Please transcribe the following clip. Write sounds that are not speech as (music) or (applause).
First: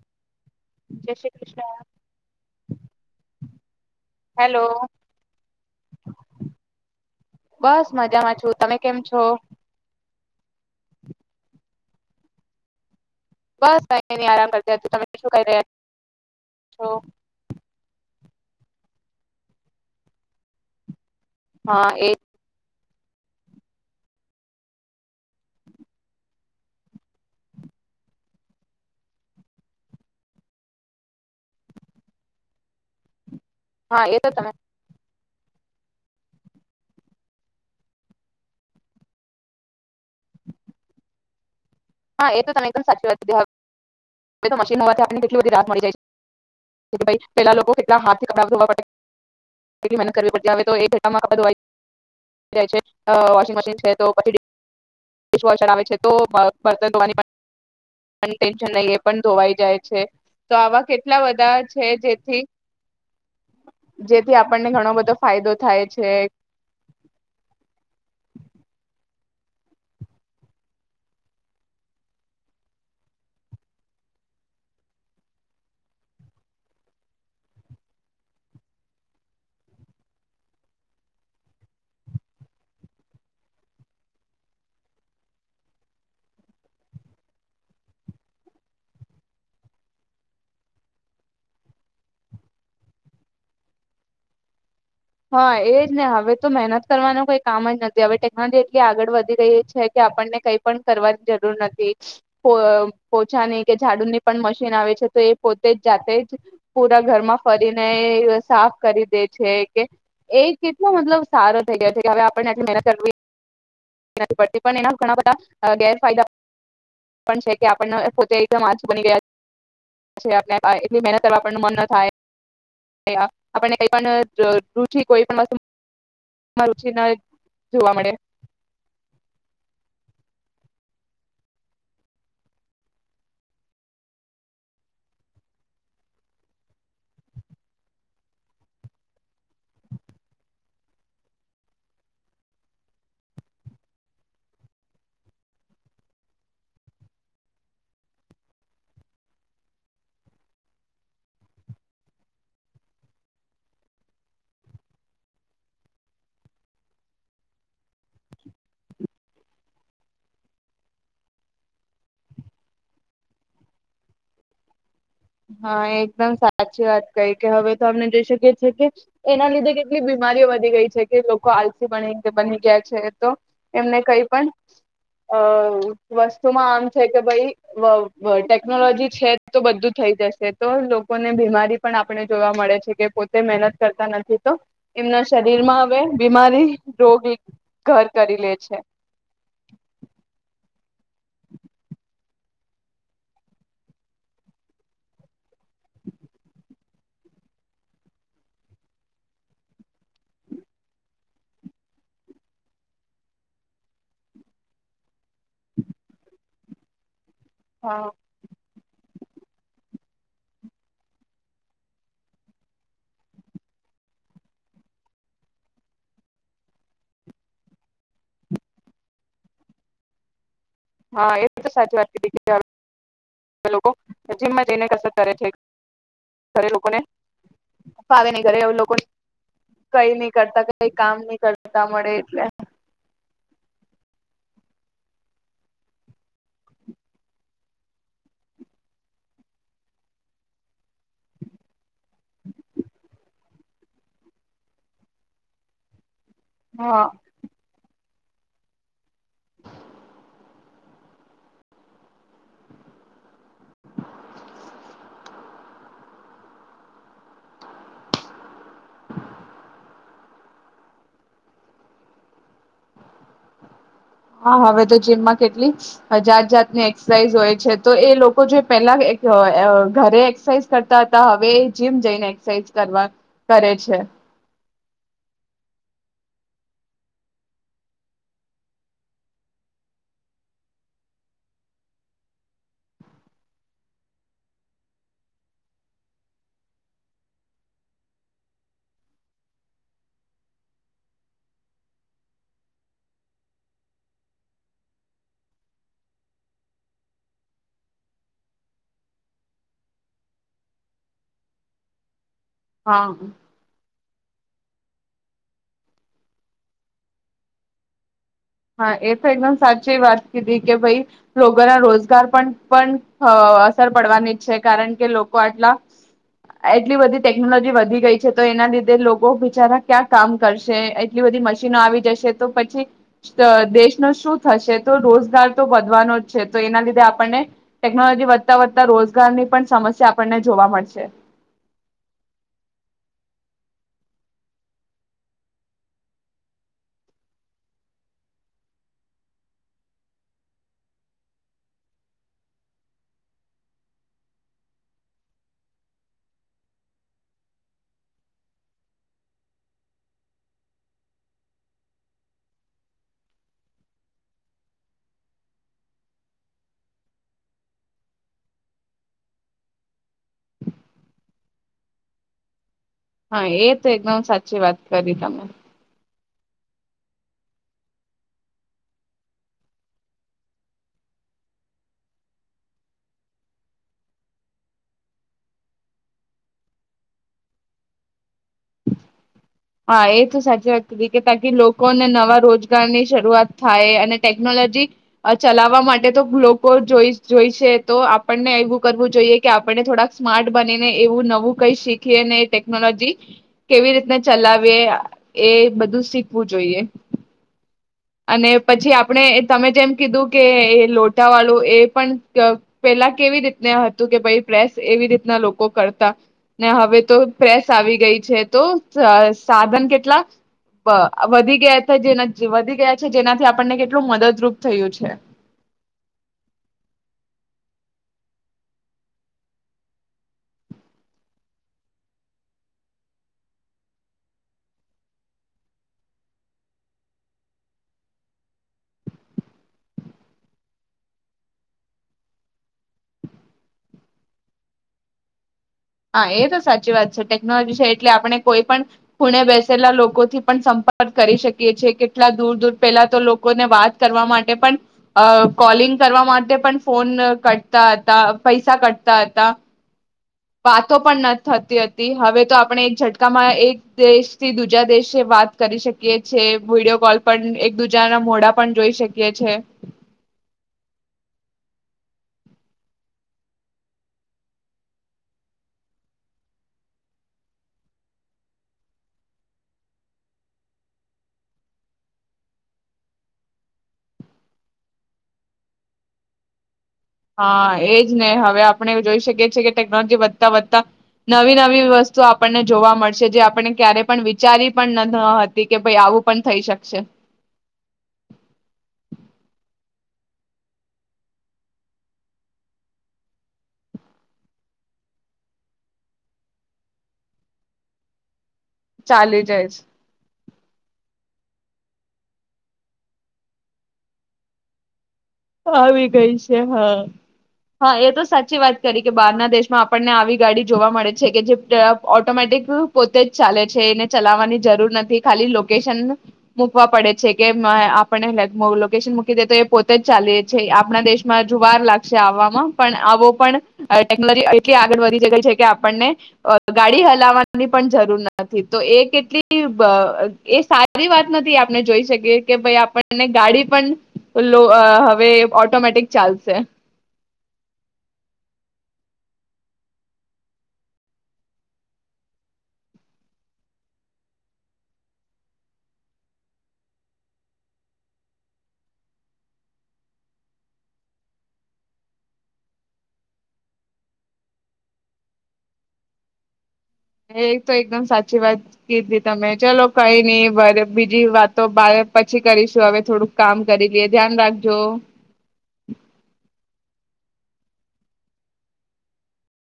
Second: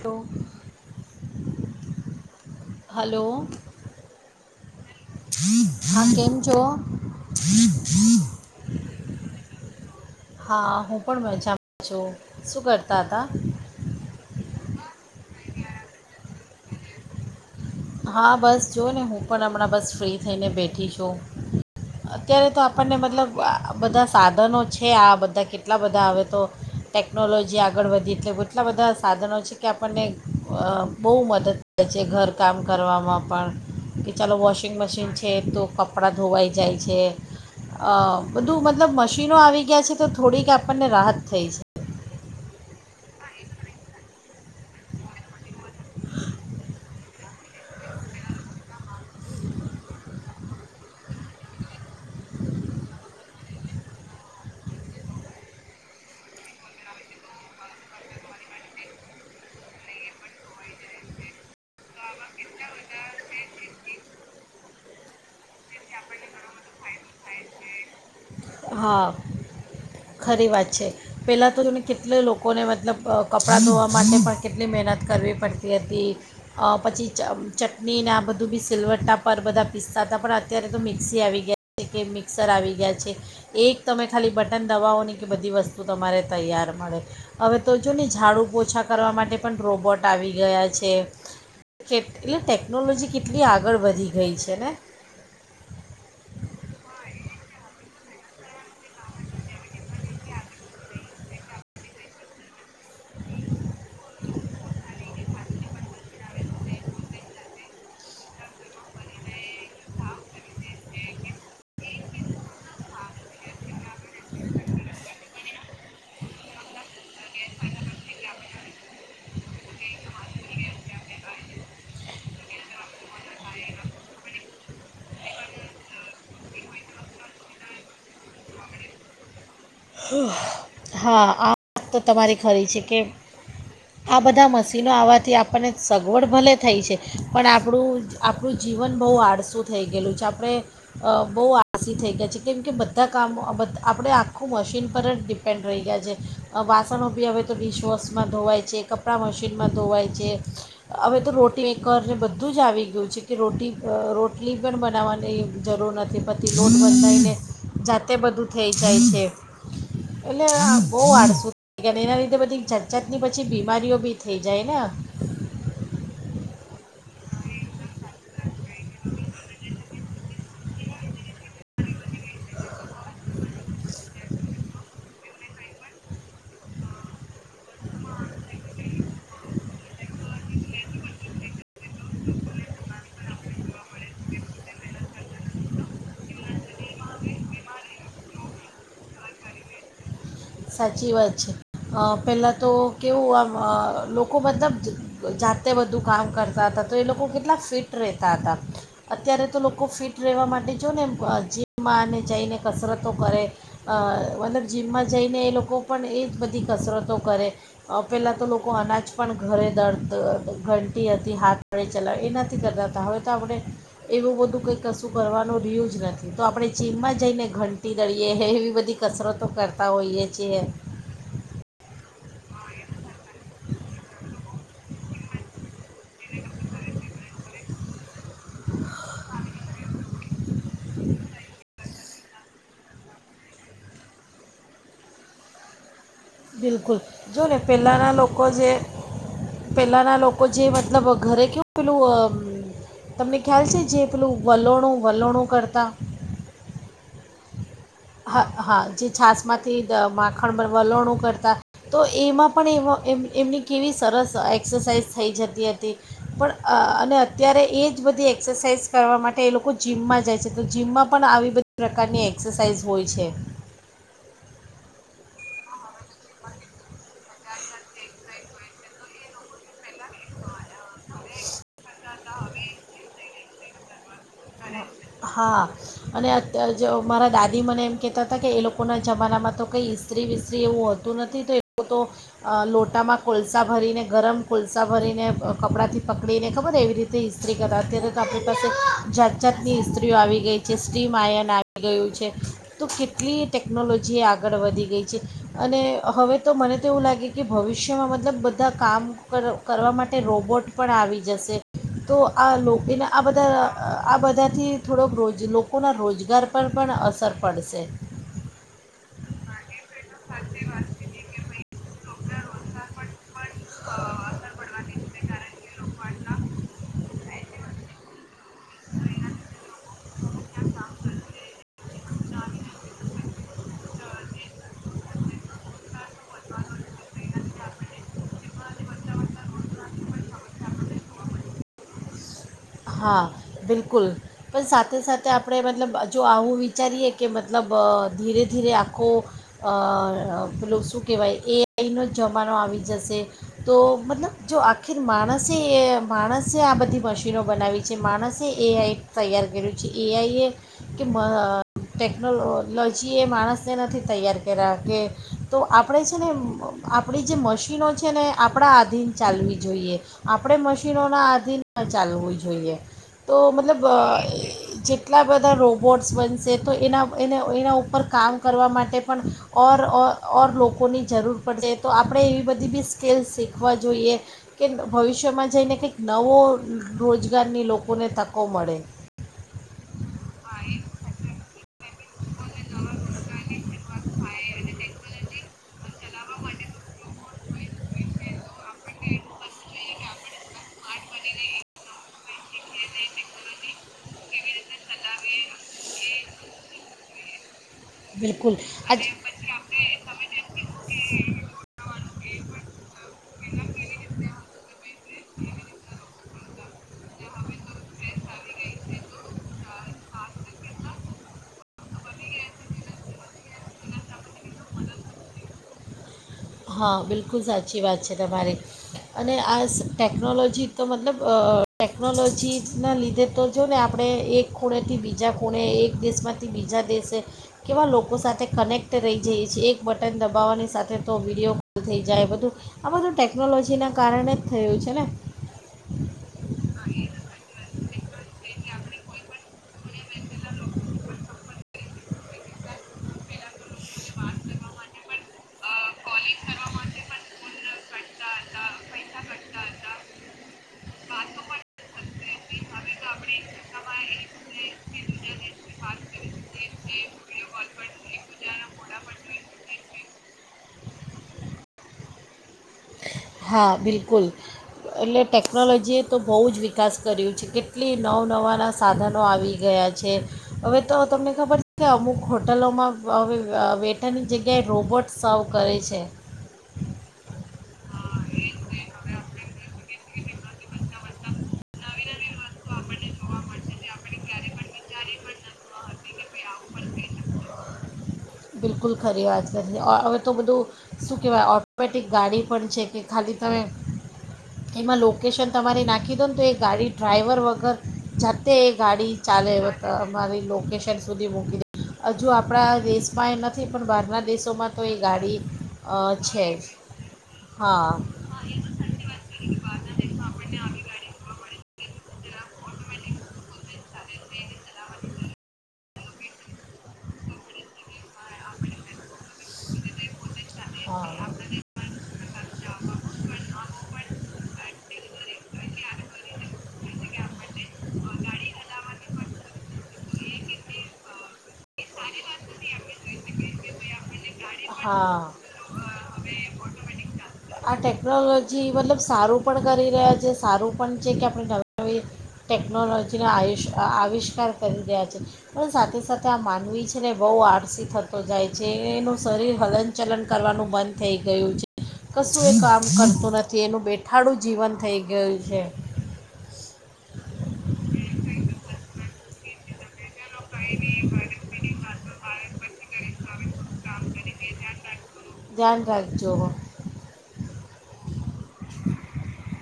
તો જય Shri Krishna, hello hello હા કેમ છો બસ મજામાં છું તમે કેમ છો? હા હું પણ મજામાં છું, શું કરતા હતા? બસ અ નની આરામ કરતા તમે શું ક રહ્યા હા બસ જો ને હું પણ હમણાં બસ ફ્રી થઈને બેઠી છું. હા એ અત્યારે તો આપ આપણને મતલબ બધા સાધનો છે આ બધા કેટલા બધા હવે તો, ટેકનોલોજી આગળ વધી એટલે એટલા બધા સાધનો છે કે આપણને બહુ મદદ થે છે ઘર કામ કરવામાં પણ. હા કે એ તો ચાલો તમે વોશિંગ મશીન છે. છે તો કપડાં ધોવાઈ જાય છે, બધું મતલબ મશીનો આવી ગયા છે તો થોડીક આપણને રાહત થઈ છે. હા એ તો તમે એકદમ સાચી વાતીધીવે મશીન હોવાથી આપણને કેટલી બધી રાહત મળી જાય પેલા લોકો કેટલા હાથ થી ક ધોવા પડે કેલી મનત કરવી પડતી. (unintelligible) વોશિંગ મશીન છે તો પછીર આવે છે તો બતનવાની નહી એ પણ ધોવાઈ જાય છે તો આવા કેટલા બધા છે જેથી જેથી આપણને ઘણો બધો ફાયદો થાય છે. (unintelligible) હા, ખરી વાત છે, પહેલાં તો એને કેટલા લોકોને મતલબ કપડાં ધોવા માટે પણ કેટલી મહેનત કરવી પડતી હતી, પછી ચટણીને આ બધું બી સીલવટા પર બધા પીસ્તા હતા પણ અત્યારે તો મિક્સી આવી ગયા છે કે મિક્સર આવી ગયા છે. એક તમે ખાલી બટન દબાવો નહી કે બધી વસ્તુ તમારે તૈયાર મળે, હવે તો જો ને ઝાડું ઓછા કરવા માટે પણ રોબોટ આવી ગયા છે, એટલે ટેકનોલોજી કેટલી આગળ વધી ગઈ છે ને. હા એજ ને હવે તો મહેનત કરવાનું કોઈ કામ જ નથી હવે ટેકનોલોજી એટલી આગળ વધી રહી છે કે આપણને કઈ પણ કરવાની જરૂર નથી, પોછાની કે ઝાડુની પણ મશીન આવે છે તો એ પોતે જ જાતે જ પૂરા ઘરમાં ફરીને સાફ કરી દે છે. એ કેટલો મતલબ સારો થઈ ગયો છે કે હવે આપને આટલી મહેનત કરવી પડતી પણ એના ઘણા બધા ગેરફાયદા પણ છે કે આપ પોતેમ આું બની ગયાટ મહેનત કરવા મન ન થાય. (unintelligible) આપને કઈ પણ રુચિ કોઈ પણ વસ્તુ રુચિ ના જોવા મળે. (unintelligible) હા આ વાત તો તમારી ખરી છે કે, આ બધા મશીનો આવવાથી આપણને સગવડ ભલે થઈ છે, પણ આપણું આપણું જીવન બહુ આળસું થઈ ગયેલું છે આપણે, બહુ આળસી થઈ ગયા છે કેમ કે બધા કામો બધ આપણે આખું. આખું મશીન પર જ ડિપેન્ડ રહી ગયા છે, વાસણો બી હવે તો ડિશવોશમાં ધોવાય છે કપડાં મશીનમાં ધોવાય છે, હવે તો રોટી કરને બધું જ આવી ગયું છે કે રોટી રોટલી પણ બનાવવાની જરૂર નથી પતિ લોટ બતાવીને જાતે બધું થઈ જાય છે. એટલે બહ આળસુ થ એના લીધે બધી જાત જાત ની પછી બીમારીઓ બી થઈ જાય ને. હા એકદમ સાચી વાત કઈ કે હવે તો આપને જોઈ શકીએ છીએ કે, એના લીધે કેટલી બીમારીઓ વધી ગઈ છે, કે લોકો આલસી બની ગયા છે તો, એમને કઈ પણ અ વસ્તુમાં આમ છે કે ભાઈ ટેકનોલોજી છે તો બધું થઈ જશે તો લોકોને બીમારી પણ આપણે જોવા મળે છે કે પોતે મહેનત કરતા નથી તો, એમના શરીરમાં હવે બીમારી રોગ ઘર કરી લે છે. સાચી વાત છે. પહેલાં તો કેવું આમ લોકો મતલબ જાતે બધું કામ કરતા હતા તો એ લોકો કેટલા ફિટ રહેતા હતા, અત્યારે તો લોકો ફિટ રહેવા માટે જો ને એમ જીમમાં અને જઈને કસરતો કરે, મતલબ જીમમાં જઈને એ લોકો પણ એ જ બધી કસરતો કરે હા પેલા તો લોકો અનાજ પણ ઘરે દડ ઘંટી હતી હાથ વડે ચલાવે એ નથી કરતા હતા હવે તો આપણે, એવું બધું કંઈ કશું કરવાનું રહ્યું જ નથી, તો આપણે ચીમમાં જઈને ઘંટી લડીએ એવી બધી કસરતો કરતા હોઈએ છીએ. હા એ બધ તો સાચી વાત કરી લોકો, જીમમાં જઈને કસરત કરે છે. ખરે લોકોને ફાવ નહી કરે એ લોકો (inaudible) કઈ નઈ કરતા કઈ કામ નઈ કરતા મળે એટલે બિલકુલ જો ને પહેલાંના લોકો જે પહેલાંના લોકો જે મતલબ ઘરે કેવું પેલું તમને ખ્યાલ છે. જે પેલું વલોણું વલોણું કરતા હા. હા હા જે છાસમાંથી માખણ પર વલણું કરતા તો એમાં પણ એ એમ એમની કેવી સરસ એક્સરસાઇઝ થઈ જતી હતી. પણ અને અત્યારે એ જ બધી એક્સરસાઇઝ કરવા માટે એ લોકો જીમમાં જાય છે. તો જીમમાં પણ આવી બધી પ્રકારની એક્સરસાઇઝ હોય છે. હા હવે તો જીમમાં કેટલી જાત જાતની એક્સરસાઇઝ હોય છે તો એ લોકો જો પેલા ઘરે એક્સરસાઇઝ કરતા હતા. હવે જીમ જઈને એક્સરસાઇઝ કરવા કરે છે. હા અને અત જો મારા દાદી મને એમ કહેતા હતા. કે એ લોકોના જમાનામાં તો કંઈ ઇસ્ત્રી વિસ્ત્રી એવું હોતું નથી તો એ લોકો તો લોટામાં કોલસા ભરીને ગરમ કોલસા ભરીને કપડાંથી પકડીને ખબર એવી રીતે ઇસ્ત્રી કરતા અત્યારે તો આપણી પાસે જાત જાતની ઇસ્ત્રીઓ આવી ગઈ છે. સ્ટીમ આયન આવી ગયું છે. તો કેટલી ટેકનોલોજી આગળ વધી ગઈ છે. અને હવે તો મને તો એવું લાગે કે ભવિષ્યમાં મતલબ બધા કામ કર કરવા માટે રોબોટ પણ આવી જશે તો આ લોકો હા એને આ બધા આ બધાથી થોડોક રોજ લોકોના રોજગાર પર પણ અસર પડશે હા એ તો એકદમ સાચી વાત કીધી કે ભાઈ લોકોના રોજગાર પણ પણ અસર પડવાની જ છે કારણ કે લોકો આટલા એટલી બધી ટેકનોલોજી વધી ગઈ છે તો એના દીધે લોકો બચારા ક્યાં કામ કરશે એટલી બધી મશીનો આવી જશે તો પછી દેશનો શું થશે તો રોજગાર તો વધવાનો જ છે. તો એના લીધે આપણને ટેકનોલોજી વધતા-વધતા રોજગારની પણ સમસ્યા આપણને જોવા મળશે. હા બિલકુલ પણ સાથે સાથે આપણે મતલબ જો આવું વિચારીએ કે મતલબ ધીરે-ધીરે આખો પેલું શું કહેવાય એઆઈનો જમાનો આવી જશે તો મતલબ જો આખીર માણસે એ માણસે આ બધી મશીનો બનાવી છે માણસે એઆઈ તૈયાર કર્યું છે. એઆઈએ કે ટેકનોલોજીએ માણસને નથી તૈયાર કર્યા કે તો આપણે છે. ને આપણી જે મશીનો છે. ને આપણા આધીન ચાલવી જોઈએ આપણે મશીનોના આધીન ચાલવું જોઈએ. જોઈએ તો હા એ મતલબ તો એકદમ સાચી વાત કરી જેટલા તમે. બધા રોબોટ્સ બન છે, તો એના એને એના ઉપર કામ કરવા માટે પણ ઓર ઓ ઓર લોકોની જરૂર પડશે, તો આપણે એવી બધી બી સ્કીલ શીખવા જોઈએ, કે ભવિષ્યમાં જઈને કંઈક નવો રોજ ગારની લોકોને તકો મળે. હા એ તો સાચી વાત કીધી કે તાકી લોકોને નવા રોજગાર ની શરૂઆત થાય અને ટેકનોલોજી ચલાવવા માટે ટે એતો લોકો જોઈ જોઈ છે તો આપણને કરવું જોઈએ, કે આપણને થોડાક સ્માર્ટ બનીને એવું નવું કઈ શીખ એ અને એ ટેકનોલોજી કેવી રીતના ચલાવીએ એ બધું શીખવું જોઈએ. અને બિલકુલ પછી આજ આપણે તમે જેમ કીધું કે લોટાવાળું, એ પણ પેલા કેવી રીતના હતું કે ભાઈ પ્રેસ એવી રીતના લોકો કરતા ને હવે તો પ્રેસ આવી ગઈ છે. તો સાધન કેટલા વધી ગયા હતા, જેના વધી ગયા જેનાથી આપણને કેટલું મદદરૂપ થયું છે. હા, બિલકુલ સાચી વાત છે તમારી અને આ ટેકનોલોજી તો મતલબ ટેકનોલોજીના લીધે તો જો ને આપણે એક ખૂણેથી બીજા ખૂણે, એક દેશમાંથી બીજા દેશે કેવા લોકો સાથે કનેક્ટ રહી જઈએ છીએ. એક બટન દબાવવાની સાથે તો વિડીયો કોલ થઈ જાય બધું. આ બધું ટેકનોલોજીના કારણેજ થયું છે ને હા એ તો સાચી વાત છે ટેકનોલોજી છે એટલે આપણે કોઈ પણ ખૂણે બેસેલા લોકો થી પણ સંપર્ક કરી શકીએ છે, કેટલા દૂર દૂર પેલા તો લોકોને વાત કરવા માટે પણ, કોલિંગ કરવા માટે પણ, ફોન કટતા હતા, પૈસા કટતા હતા. વાતો પણ ન થતી હતી. હવે તો આપણે એક ઝટકામાં એક દેશથી દીજા દશે વાત કરી શકીએ છીએ, વિડીયો કોલ પણ એક દુ એક બીજા ના મોડા પણ જોઈ શકીએ છે. હા, બિલકુલ એટલે ટેકનોલોજીએ તો બહુ જ વિકાસ કર્યું છે, કેટલી નવ નવાના સાધનો આવી ગયા છે. હવે તો તમને ખબર છે કે અમુક હોટલોમાં હવે વેટરની જગ્યાએ રોબોટ સર્વ કરે છે. હા, એજને હવે આપણે જોઈ શકીએ છે કે ટેકનોલોજી વધતા વધતા નવી નવી વસ્તુ આપણને જોવા મળશે જે આપને ક્યારેય પણ વિચારી પણ ન હતી, કે ભાઈ આવું પણ થઈ શકશે. બિલકુલ ખરી વાત કરી હવે તો બધું શું કહેવાય ઓટોમેટિક ગાડી પણ છે કે ખાલી તમે એમાં લોકેશન તમારી નાખી દો ને તો એ ગાડી ડ્રાાઈવર વગર જા તે ગાડી ચાલી ચાલે જાય છે. હતા અમારી લોકેશન સુધી મૂકી દ હજુ આપણા દેશ માં એ નથી પણ બહારના દેશોમાં તો એ ગાડી અ, આવી ગઈ છે જ હા હા એ તો સાચી વાત કરી કે બહારના દેશમાં આપણને આવી ગાડી જોવા મળે છે કે જે ઓટોમેટિક પોતે જ ચાલે છે એને ચલાવવાની જરૂર નથી ખાલી લોકો મક પડે છે કે આપકેશન મૂકી દે તો એ પોતે ચાલીએ છે આપણા હા દેશમાં જુવાર લાગશે આવવામાં પણ આવો પણ ટેકનોલોજી એટલી આગળ વધી જ ગઈ છે કે આપણને ગાડી હલાવાની પણ જરૂર નથી તો એ કેટલી એ સારી વાત નથી આપ. આપ જોઈ શકીએ કે ભાઈ આપણને ગાડી પણ લો હા આ ટેકનોલોજી મતલબ સારું પણ કરી રહ્યા છે સારું પણ છે કે આપણે નવી નવી ટેકનોલોજીનો આયુષ આવિષ્કાર કરી રહ્યા છેએ પણ સાથે સાથે આ માન છે ને બહુ આળસી થતો જાય છે એનું શરીર હલન ચલન કરવાનું બંધ થઈ ગયું છે કશું એ કામ કરતું નથી એનું બેઠાડું જીવન થઈ ગયું છે. એ તો એકદમ સાચી વાત કીધી તમે ચલો. કઈ નઈ બરે બીજી વાતો બાર પછી કરીશું હવે થોડુંક કામ કરી લઈએ ધ્યાન રાખજો. ધ્યાન રાખજો (inaudible)